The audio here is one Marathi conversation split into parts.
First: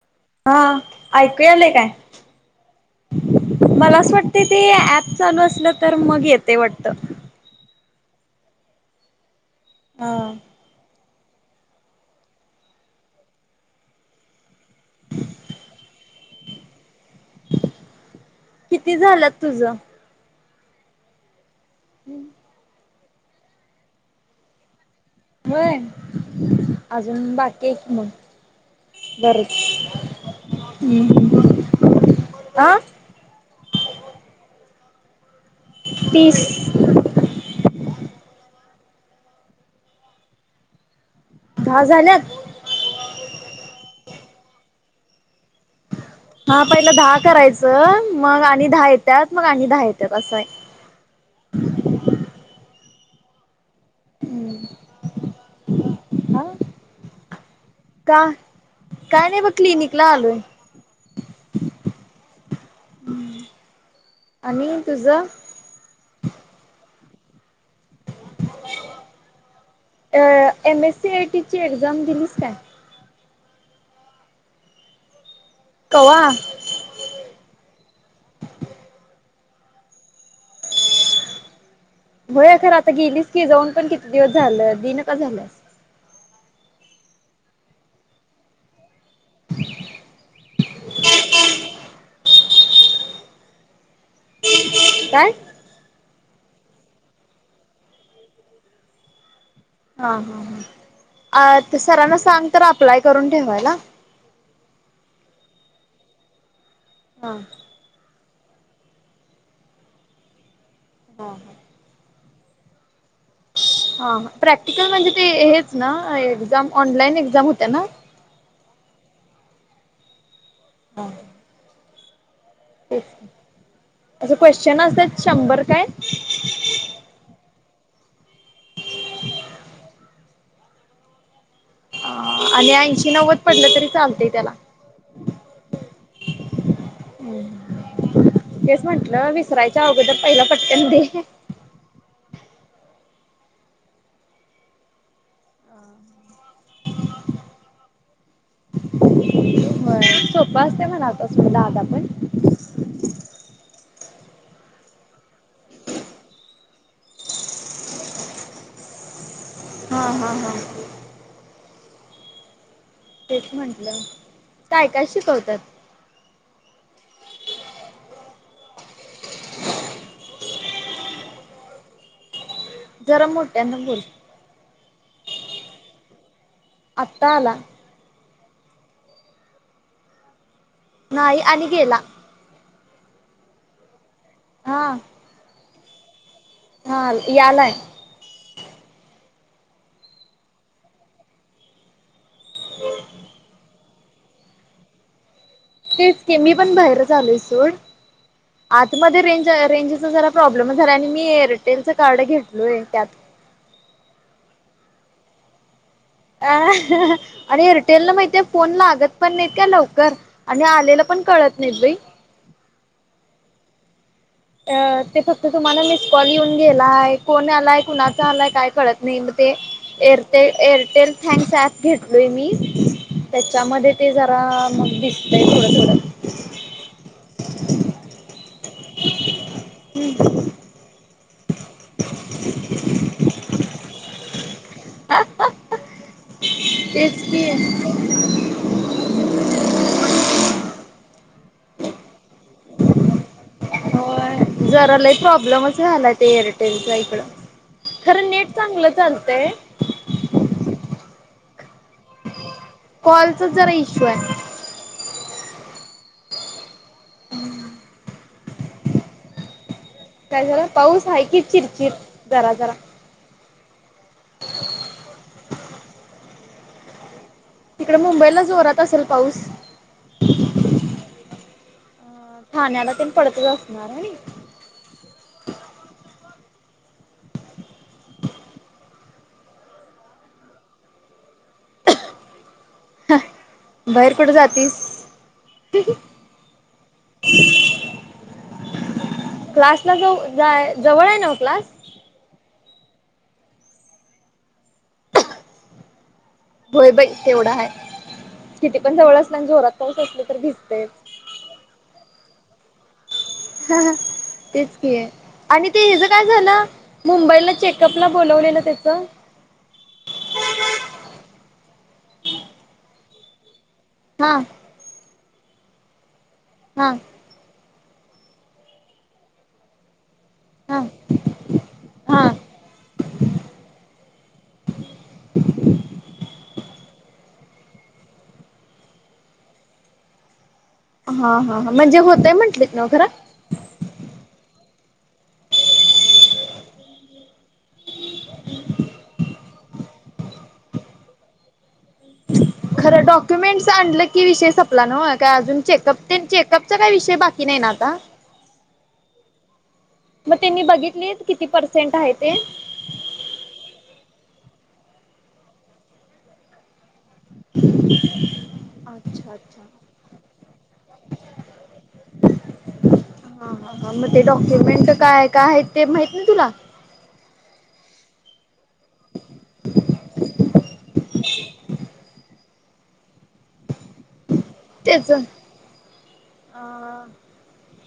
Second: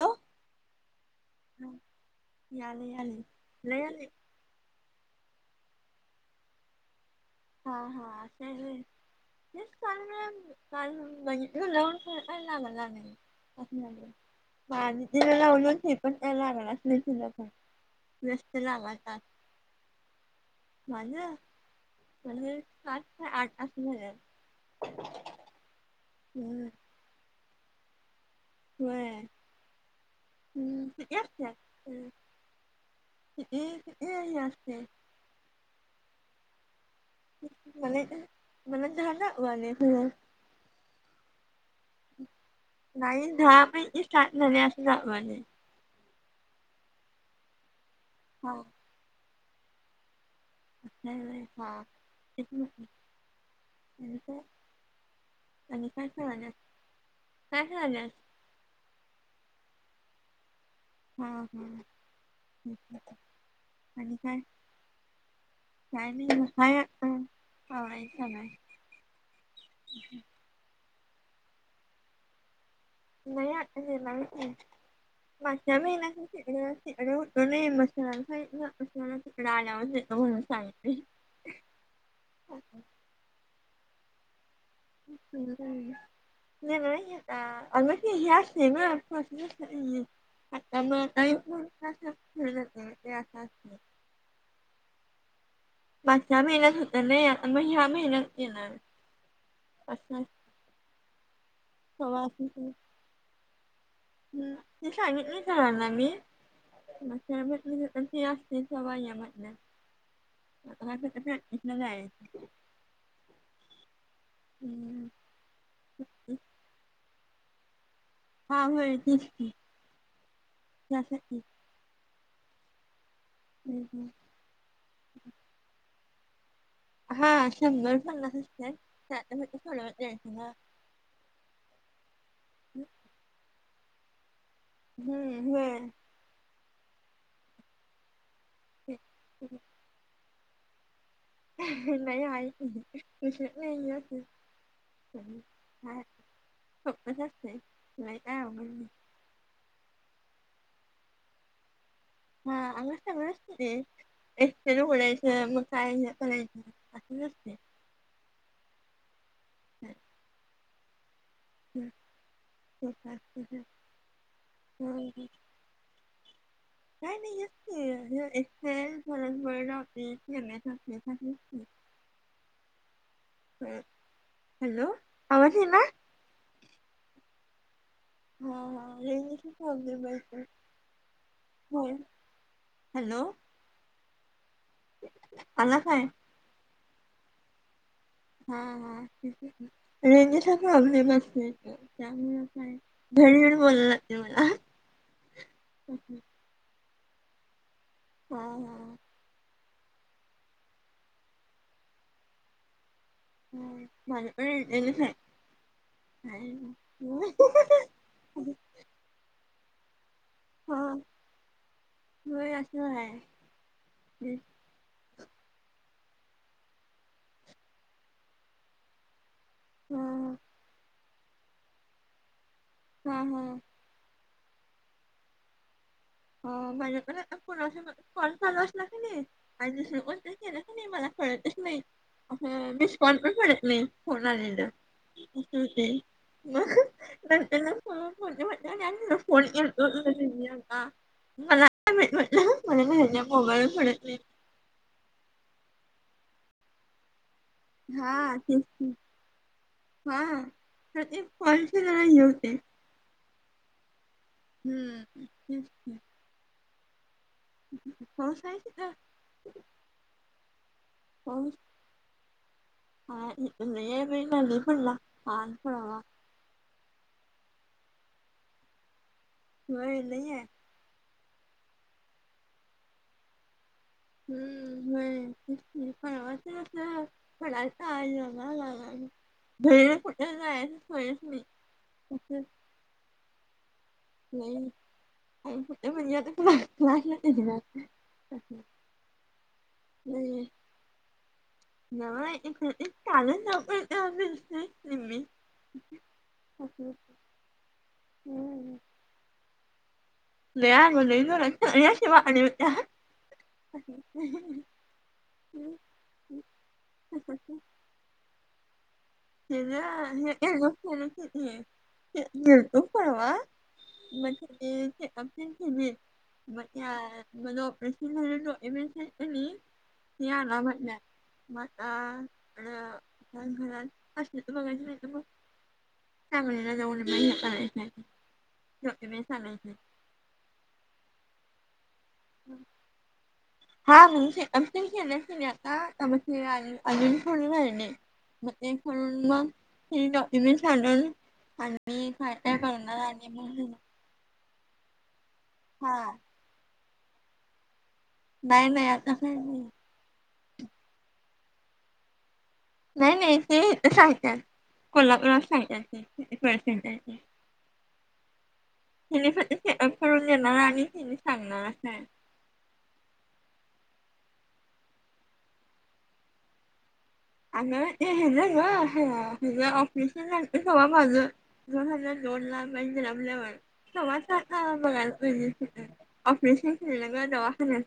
हॅलो हा ऐकू आले काय याले याले लय मला आले अस वाटते ते ऍप चालू असलं तर मग येते वाटत हा हा जस का म हा काल न ग मला माझ ते लावल नाही पण त्या लागणारच नाही ल प व्यस्त किती लावातात झालं [inaudible] माझं म्हणजे पाात आठ अस होय अजून बाकी आहे की म्हण होय हम्म कम् ठी आ हम् तीस म म्हण जना वले दहा झाल्यात? नाही दहा म्हहिे स्टार्ट झाले अस म्हज हा पहिलं दहा करायचं मग हा आणि दहा येतात मग आणि दहा येतात असं आहे अ हांत आणि कायच नाही हा म्ह का काय नाही ब क्लिनिकला आलोय हा हा आणि काय आणि तुझं? का हा इक नाही अ एम एस सी आयटी ची एक्झाम दिलीस का नाही आता देणारच नाही मागच्या महिन्यात कवा ख अ अड आणि मसा ख आल्यावर येत म्हणून सांग होय अखर आता गेलीस की जाऊन पण किती दिवस झालं दिना का झाल्यास? नाहीता मच नाही म आता म ते असंच नाही काय माग ह्या महिन्यात होत ना मग ह्या महिन्यात येणार हा असतं. हा ह ते सरांना तेव्हा सांग तर अप्लाय करून ठेवायला हम् तिस आमित नाही झाणार ना आम्ही म हा आम नाही ते असते स हा म्ह जा हा प्रॅक्टिकल हम्म. म्हणजे ते हेच ना एक्झाम ऑनलाईन एक्झाम होत्या ना हा होय तचकी ज असं क्वेश्चन असतात शंर काय हा शंभर सलाचतय सोड आणि ऐंशी नव्वद पडलं तरी चालतंय त्याला हम्म होय. तेस म्हंटलं विसरायचं अवघं तर पहिलं पटक्यान ते नाही आय क नाही खपसचला काय अघल सोपं असते म्हणा आता सुधा आता पण हा आमस् एकट र उघडायचं मग कायच करायचं असं नसते हा हा हा हम्म तेच म्हंटलं काय काय हं. शिकवतात काय नाही येत हे झारचभळी लाते खेळणेसाठीली जरां मोठ्यांद गर आम्हाज ना आत्ता आला हा हा लईले सु ख अदी बाईक नाही आणि गेला हॅलो हा आला काय हा यालाय हा हाठी रेनी त आप बस घरी घण बोलाला लागते मला तेच के मी पण बाहेर झालोय सोड हा हा आतमध्येध्ये रेंज ट्रेंजचा जरा प्रॉब्लेम झाला आणि मी एअरटेलचं कार्ड घेतलोय त्यात हम मला का अ आणि एअरटेलला माहििते फोन लागत पण नाहीत का लवकर आणि आलेला पण कळत नाही भाई होय असं आहे. अ ते फक्त तुम्हाला मिस कॉल येऊन गेला आहे कोण आलाय कुणाचा आलाय काय कळत नाही हा एरटेल थ ऍप घेतलोय मी हा हा त्याच्यामध्ये मग दिसतय थोडं थोडं हो बाहिर फलस फल फलस लाख आणि कोत केलं का नाही मला कळतच नाही ह मी स्कॉन पण पडत नाही फोन आलेलं होती तेच की. म्हटलं आणि आणि फोन येतो मला म्हट मला भ मोबाईल पडत नाही जरालाही प्रॉब्लेमच झालाय ते एअरटेलचा इकडं. हा खरं नेट तेच चांगलं की चालतंय. हा कॉलचे ज नाही होते. कॉलचा जरा इश्यू आहे. हम्म हम्म हम्म. हो. काय झालं पाऊस आहे की चिरचिर जरा जरा ह प पडला आन पडवा तिकडे मुंबईला जोरात असेल पाऊस. ह नाही नाहीे- अ ठाण्याला तन पडत का हम्म. [unintelligible] [unintelligible] [unintelligible] बाहेर कुठे जातीस. बाहेर कुठे म्हणजे [unintelligible] क्लासला नाही ज जवळ आहे ना क्लास. [unintelligible] होय असं बाई तेवढा आहे किती पण जवळ असल्या आणि जोरात पाऊस असलं तर लह भिजतयच. म ल रा शिवाणी [unintelligible] तेच क आहे आणि ते हचं काय झालं मुंबईला चेकअपला बोलवलेलं ते हे ना हे गेलतो परवा [unintelligible] [unintelligible] हा [unintelligible] हा त आला हा म्हटल्या मता हा घरात असले तर बघायच माहिती मग ज म चालायच ज चालायच. हा हा म्हणजे हो हा. [unintelligible] घण्या आता अजून फोड घ मग ते करून म हे डॉक्युमेंटून आणि खरं डॉक्युमेंटस आणलं की विषय संपला नव का अजून चेकअप तेन चेकअप काही विषय बाकी नाही ना आता. नाही नाही आता नाही नाही मग त्यांनी बघितली किती पर्सेंट आहे ते नाही नाही ते सहितात कोल्हापूरात सहितात ते किती पर्सेंट आहे. [unintelligible] हिने अच्छा अच्छा करून देणार आणि हेिनी सांगणार असं आहे. हा ह ह मग ते डॉक्युमेंट काय काय आहे ते माहित नाय तुला आ हे ग ऑफिस सव माझ दोन हजार दोन ला म्हणजे रमल्यावर सम तेच बघायलाहि ऑपरेशन खेळलं म दवाखान.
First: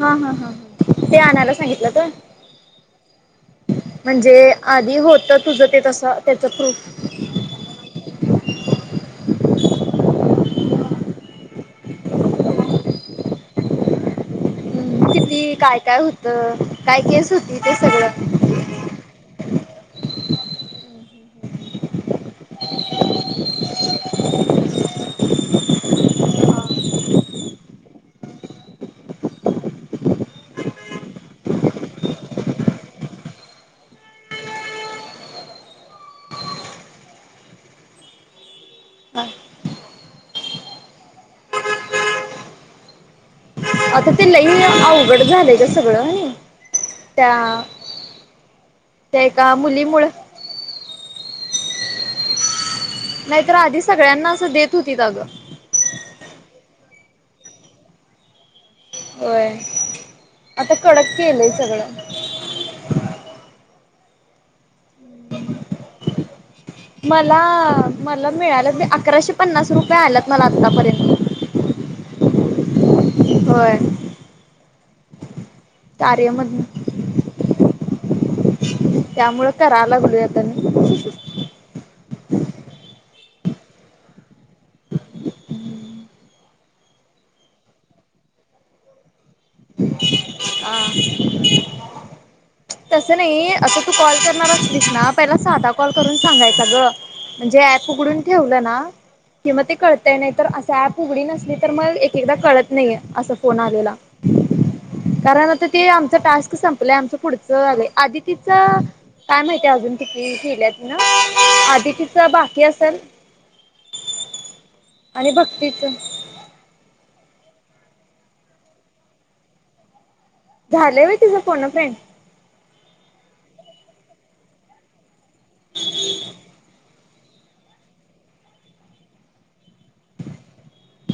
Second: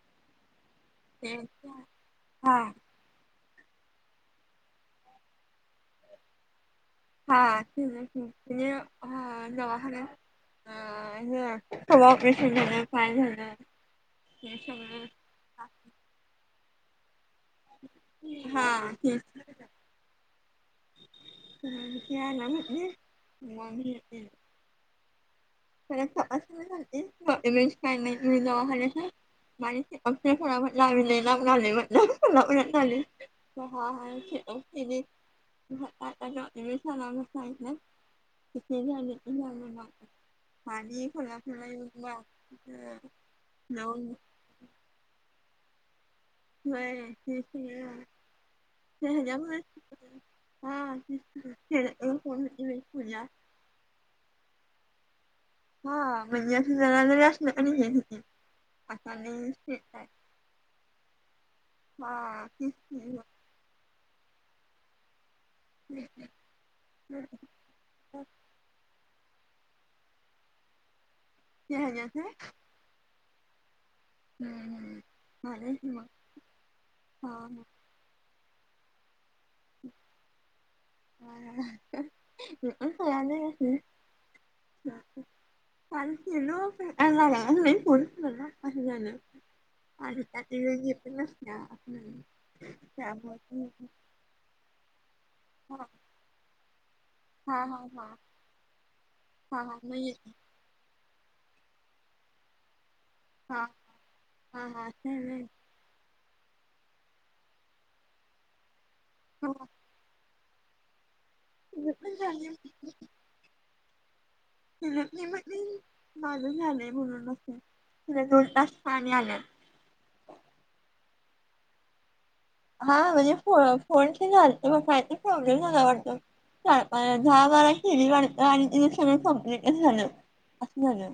हा हा हा हा ते आणायला सांगितलं का. हा म्हणजे आधी होत तुझं ते तसं त्याच प्रूफ. हा त त हा दवाखान्यात अ क ऑपरेशन झालं पाय झालं. किती काय काय होतं काय केस होती ते हा, हम्म. [unintelligible] सगळं [unintelligible] [unintelligible] [unintelligible] [unintelligible] पाणी खुला खुला येऊला तिथं. आता ते लई अवघड झालंयच सगळं आणि [unintelligible] ते त्या हेजा एका मुळे मुलीमुळ हा. [unintelligible] नाहीतर आधी सगळ्यांना असं देत होती जागा. हा [unintelligible] दोन होय आता कड [unintelligible] [inaudible] मला मला मिळालं अकराशे पन्नास रुपये आल्यात मला आतापर्यंत. होय. आलाय की कार्य मगं मधन हा ना. त्यामुळे कराय लागली आता मी. [unintelligible] [unintelligible] हा [unintelligible] तसं नाही आता तू कॉल करणार असतीस ना पहिला सादा कॉल करून सांगायचा गं. म्हणजे ऐप उघडून ठेवलं ना कि म ते कळतं नाहीतर असं ऐप उगडी नसली तर मग एक एकदा कळत नाही आहे. असं फोन आलेला कारण आता ते आमचा टास्क संपलंय आमचा पुढ चा आलाय, आदितीच काय माहिती आहे अजून किती केल्यात ना अदितीच्या बाकी असेल [unintelligible] आणि म्हटली भक्तीच माझं झालंय म्हणून. [unintelligible] झाले होय तिझा फोन अ फ्रेंड. हा म्हणजे फो फोनचा झालय, कायतरी प्रॉब्लेम झाला वाटतं [unintelligible] [unintelligible] आणि तिजा सगळं कंप्लीटच झालं असं झालं.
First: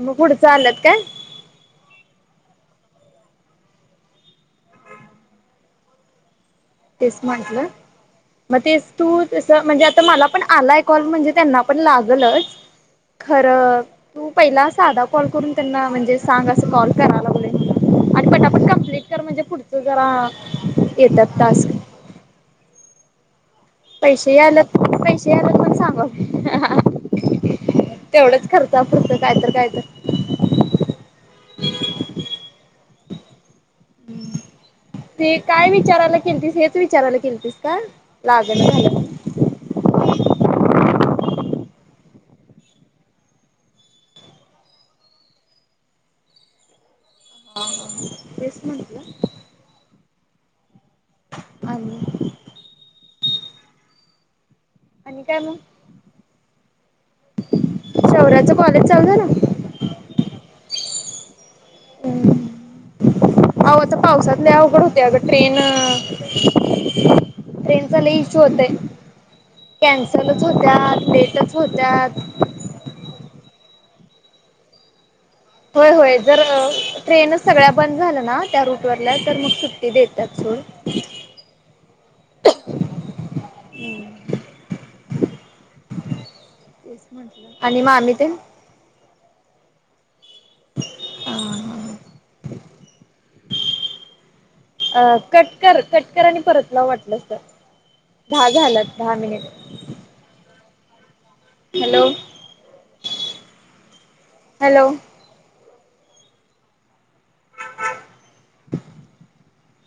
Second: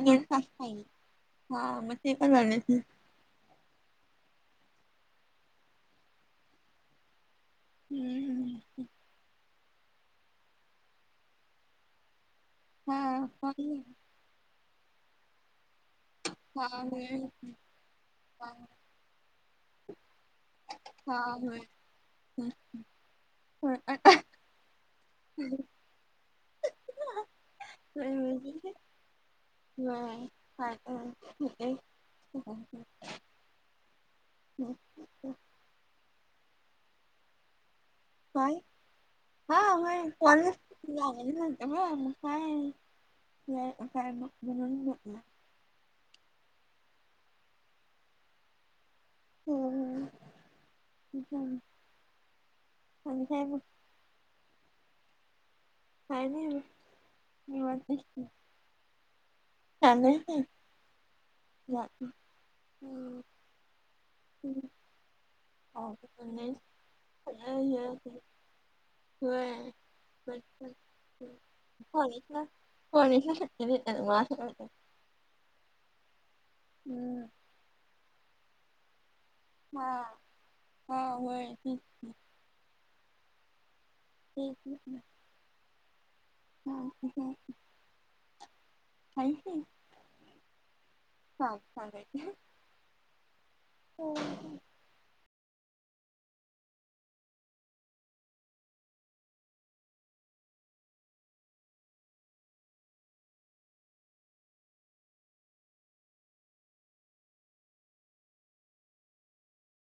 मग पुढचं आलंत काय [unintelligible] [unintelligible] तेच म्हटलं म हम्म तेच तू तस चं म्हणजे आता मला पण आलाय कॉल म्हणजे त्यांना पण लागलच हा खर तू पहिला सादा कॉल करून त्यांना म्हणजे सांग असं कॉल कराय लागलोय मी आणि फटाफट कमप्लीट कर म्हणजे पुढचं जरा येतात. होय टास्क हम्म हम्म. पैशे यायलात पैशे यायलात पण सांगव की होय काय तर होय [unintelligible] होय होय. [unintelligible] [unintelligible] हम्म, ते काय विचारायला केलतिस हेच विचारायला केलतिस का? काय लागना झालं हा होय. कॉलच लागत मनव्हता म काय ते हाय असं हाय म म्हणून झोपला. हा हा तेच म्हटलं हो हो बिचारी. आणि अ काय म आणि काय मंग काय नाही मग निवांत बसले शौर्याचं कॉलेज चालू झालं काही नाय काय नाही हम्म अहो आता पावसात लय अवघड होतंय अग ह [unintelligible] [unintelligible] [inaudible] [inaudible] [inaudible] ट्रेनचा लय इश्यू होतंय होय कॅन्सलच होत्यात लेटच होत्यात कॉलेज ला कॉलेज ल सूट [unintelligible] [inaudible] घेतात मग असं करतात होय होय जर हम्म ट्रेनच सगळ्या बंद झालं ना त्या रूट वल्या तर मग सुट्टी हा देतात सोड हा होय तेच तेच ना तेच म्हटलं आणि मग आम्ही ते चाल चाले [inaudible] [unintelligible] [unintelligible] अ कटकर कटकर आणि परतलाव वाटल्यास तर दहा झालात दहा मिनिट हॅलो हॅलो